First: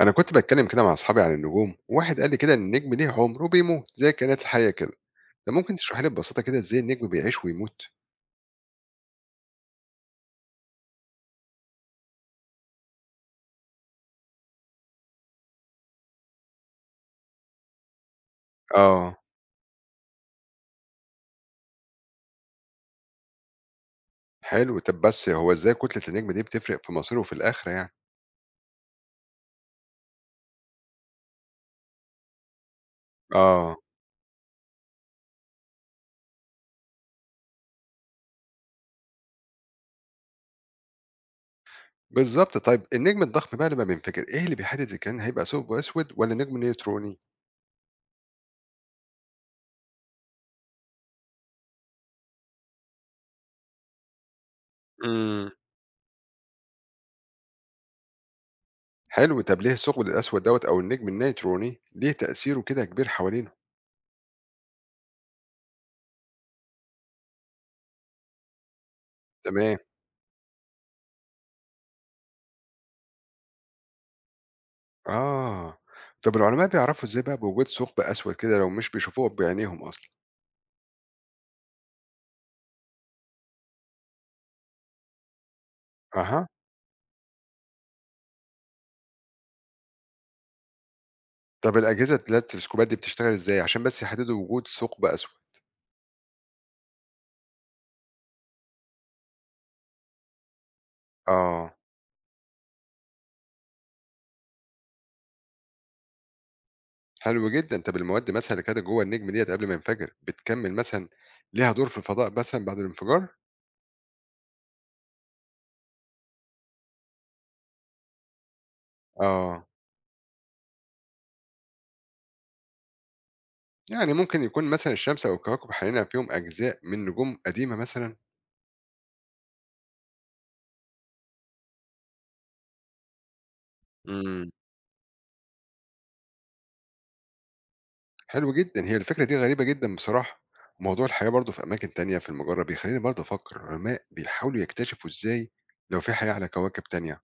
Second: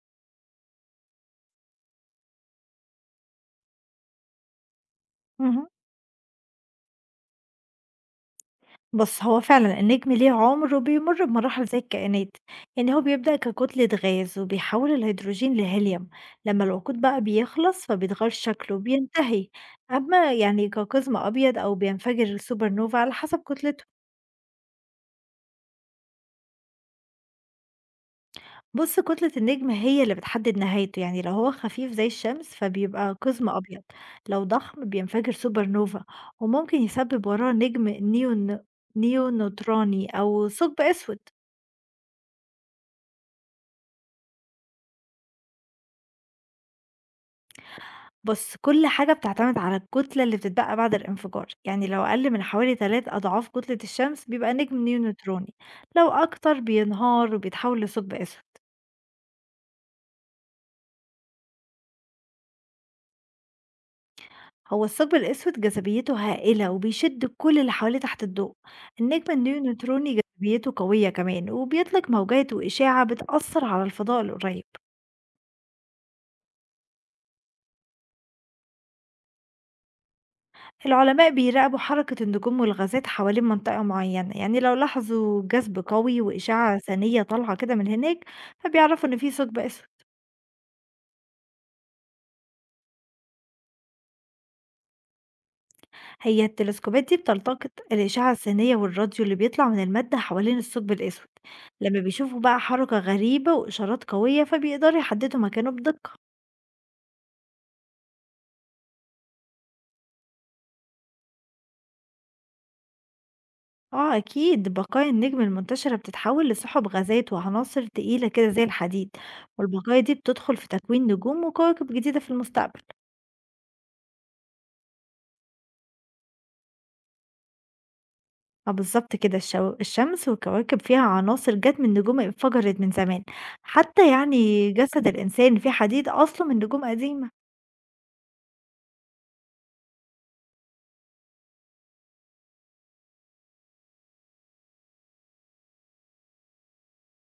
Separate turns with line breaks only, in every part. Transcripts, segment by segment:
أنا كنت باتكلم كده مع أصحابي عن النجوم وواحد قال لي كده إن النجم ليه عمر وبيموت زي الكائنات الحية كده. ده
اهم.
ممكن تشرح لي ببساطة كده إزاي النجم بيعيش ويموت؟
بُص، هو فعلًا النجم ليه عُمر وبيمُر بمراحل زي الكائنات، يعني هو بيبدأ ككتلة غاز وبيحوّل الهيدروجين لهيليوم، لمّا الوقود بقى بيخلص فبيتغيّر شكله
آه.
وبينتهي، أمّا يعني كقزم أبيض أو بينفجر سوبر نوفا على حسب كتلته.
حلو، طب بس هو إزاي كتلة النجم دي بتفرق في مصيره في الآخرة يعني؟
بُص، كتلة النجم هي اللي بتحدد نهايته، يعني لو هو خفيف زي الشمس فبيبقى قزم
آه.
أبيض، لو ضخم بينفجر سوبر نوفا وممكن يسبب وراه نجم نيون نيونوتراني أو ثقب أسود.
بالظبط، طيب النجم الضخم بقى لما بينفجر إيه اللي بيحدد إذا كان هيبقى ثقب أسود ولا نجم نيوتروني؟
بُص، كل حاجة بتعتمد على الكتلة اللي بتتبقى بعد الانفجار، يعني لو أقل من حوالي 3 أضعاف كتلة الشمس بيبقى نجم
امم.
نيوتروني، لو أكتر بينهار وبيتحول لثقب أسود.
حلو، طب ليه الثقب الأسود دوت أو النجم النيوتروني ليه تأثيره كده كبير حوالينه؟
هو الثقب الأسود جاذبيته هائلة وبيشد كل اللي حواليه تحت الضوء، النجم
تمام.
النيوتروني جاذبيته قوية كمان وبيطلق موجات وإشاعة بتأثر على الفضاء القريب.
آه. طب العلماء بيعرفوا إزاي بقى بوجود ثقب أسود كده لو مش بيشوفوه بعينيهم أصلا؟
العلماء بيراقبوا حركة النجوم والغازات حوالين منطقة معينة، يعني لو لاحظوا جذب قوي
أها.
وإشاعة ثانية طالعة كده من هناك فبيعرفوا إن في ثقب أسود.
طب الأجهزة اللي هي التلسكوبات دي بتشتغل إزاي؟ عشان بس يحددوا وجود ثقب أسود.
هي التلسكوبات دي بتلتقط الأشعة السينية والراديو اللي بيطلع من المادة حوالين الثقب الأسود،
آه.
لما بيشوفوا بقى حركة غريبة وإشارات قوية فبيقدروا يحددوا مكانه بدقة.
حلو جدًا، طب المواد مثلًا اللي كانت جوه النجم ديّة قبل ما ينفجر بتكمل مثلًا ليها دور في الفضاء مثلًا بعد الانفجار؟
اه أكيد بقايا النجم المنتشرة بتتحول لسحب غازات وعناصر تقيلة كده زي الحديد،
آه،
والبقايا دي بتدخل في تكوين نجوم وكواكب جديدة في المستقبل.
يعني ممكن يكون مثلًا الشمس أو الكواكب حوالينا فيهم أجزاء من نجوم قديمة مثلًا؟
اه بالظبط كده الشمس والكواكب فيها عناصر جت من نجوم انفجرت من زمان، حتى
إمم،
يعني جسد الإنسان فيه حديد أصله من نجوم قديمة.
حلو جدًا، هي الفكرة دي غريبة جدًا بصراحة. موضوع الحياة برضه في أماكن تانية في المجرة بيخلّيني برضه أفكر العلماء بيحاولوا يكتشفوا إزاي لو في حياة على كواكب تانية.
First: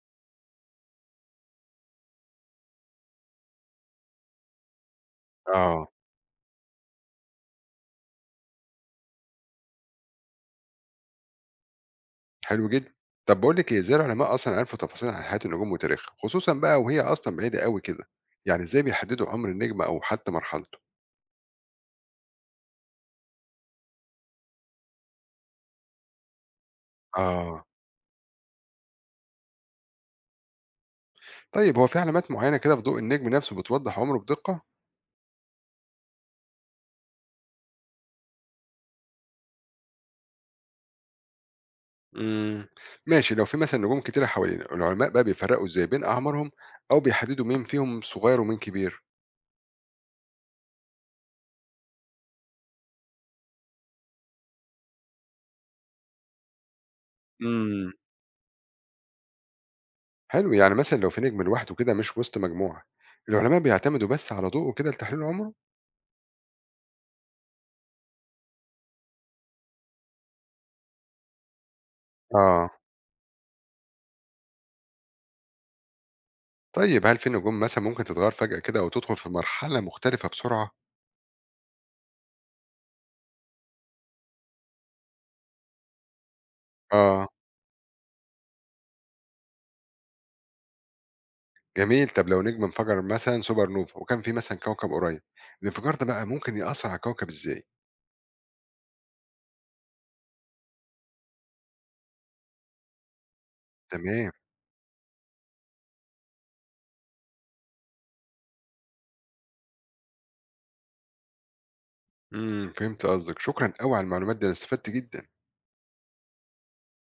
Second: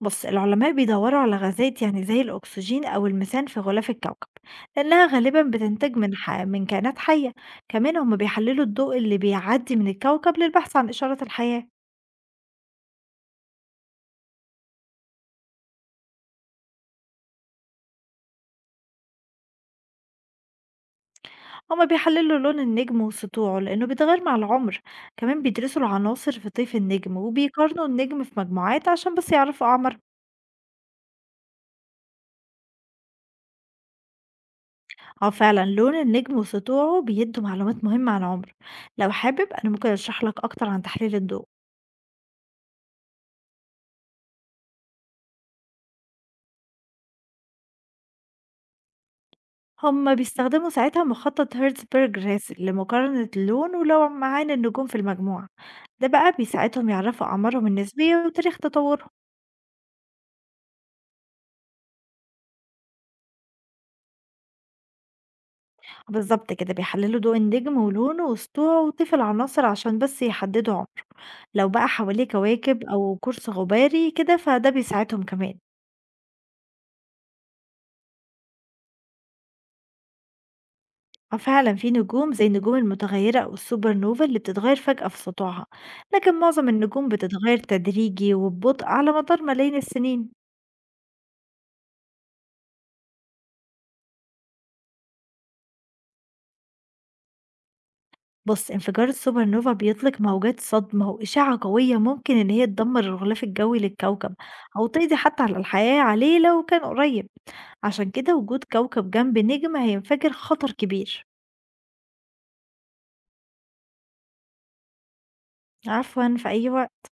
بص العلماء بيدوروا على غازات يعني زي الأكسجين أو الميثان في غلاف الكوكب لأنها غالبا
آه.
بتنتج من كائنات حية، كمان هم بيحللوا الضوء اللي بيعدي من الكوكب للبحث عن إشارة الحياة.
حلو جدًا. طب باقول لِك إيه، إزاي العلماء أصلًا عرفوا تفاصيل عن حياة النجوم وتاريخها، خصوصًا بقى وهي أصلًا بعيدة أوي كده؟ يعني إزاي بيحددوا عمر النجم أو حتى مرحلته؟
هم بيحللوا لون النجم وسطوعه لأنه بيتغير مع العمر، كمان بيدرسوا العناصر في طيف النجم
آه.
وبيقارنوا النجم في مجموعات عشان بس يعرفوا أعمر.
طيب هو في علامات معينة كده في ضوء النجم نفسه بتوضح عمره بدقة؟
أو فعلا لون النجم وسطوعه بيدوا معلومات مهمة عن عمر، لو حابب أنا ممكن أشرح لك أكتر عن تحليل الضوء.
إمم. ماشي، لو في مثلًا نجوم كتيرة حوالينا، العلماء بقى بيفرّقوا إزاي بين أعمارهم أو بيحددوا مين فيهم صغير ومين كبير؟
هُم بيستخدموا ساعتها مخطط هيرتزبرج-راسل لمقارنة اللون ولمعان النجوم في المجموعة، ده بقى بيساعدهم يعرفوا أعمارهم
إمم.
النسبية وتاريخ تطورهم.
حلو، يعني مثلًا لو في نجم لوحده كده مش وسط مجموعة، العلماء بيعتمدوا بس على ضوءه كده لتحليل عمره؟
بالضبط كده بيحللوا ضوء النجم ولونه وسطوعه وطيف العناصر عشان بس يحددوا عمره، لو بقى حواليه
آه.
كواكب أو قرص غباري كده فده بيساعدهم كمان.
طيب هل في نجوم مثلًا ممكن تتغيّر فجأة كده أو تدخل في مرحلة مختلفة بسرعة؟
ففعلًا في نجوم زي النجوم المتغيرة أو السوبر نوفا اللي بتتغير فجأة في سطوعها، لكن معظم النجوم
آه،
بتتغير تدريجي وببطء على مدار ملايين السنين.
جميل. طب لو نجم انفجر مثلًا سوبر نوفا وكان في مثلًا كوكب قريب، الانفجار ده بقى ممكن يأثّر على الكوكب إزاي؟
بُص، انفجار السوبر نوفا بيطلق موجات صدمة وإشعة قوية ممكن إن هي تدمر الغلاف الجوي
تمام.
للكوكب، أو تقضي حتى على الحياة عليه لو كان قريب، عشان كده وجود كوكب جنب نجم هينفجر خطر كبير.
إمم، فهمت قصدك. شكرًا أوي على المعلومات دي، أنا استفدت جدًا.
عفوًا، في أي وقت.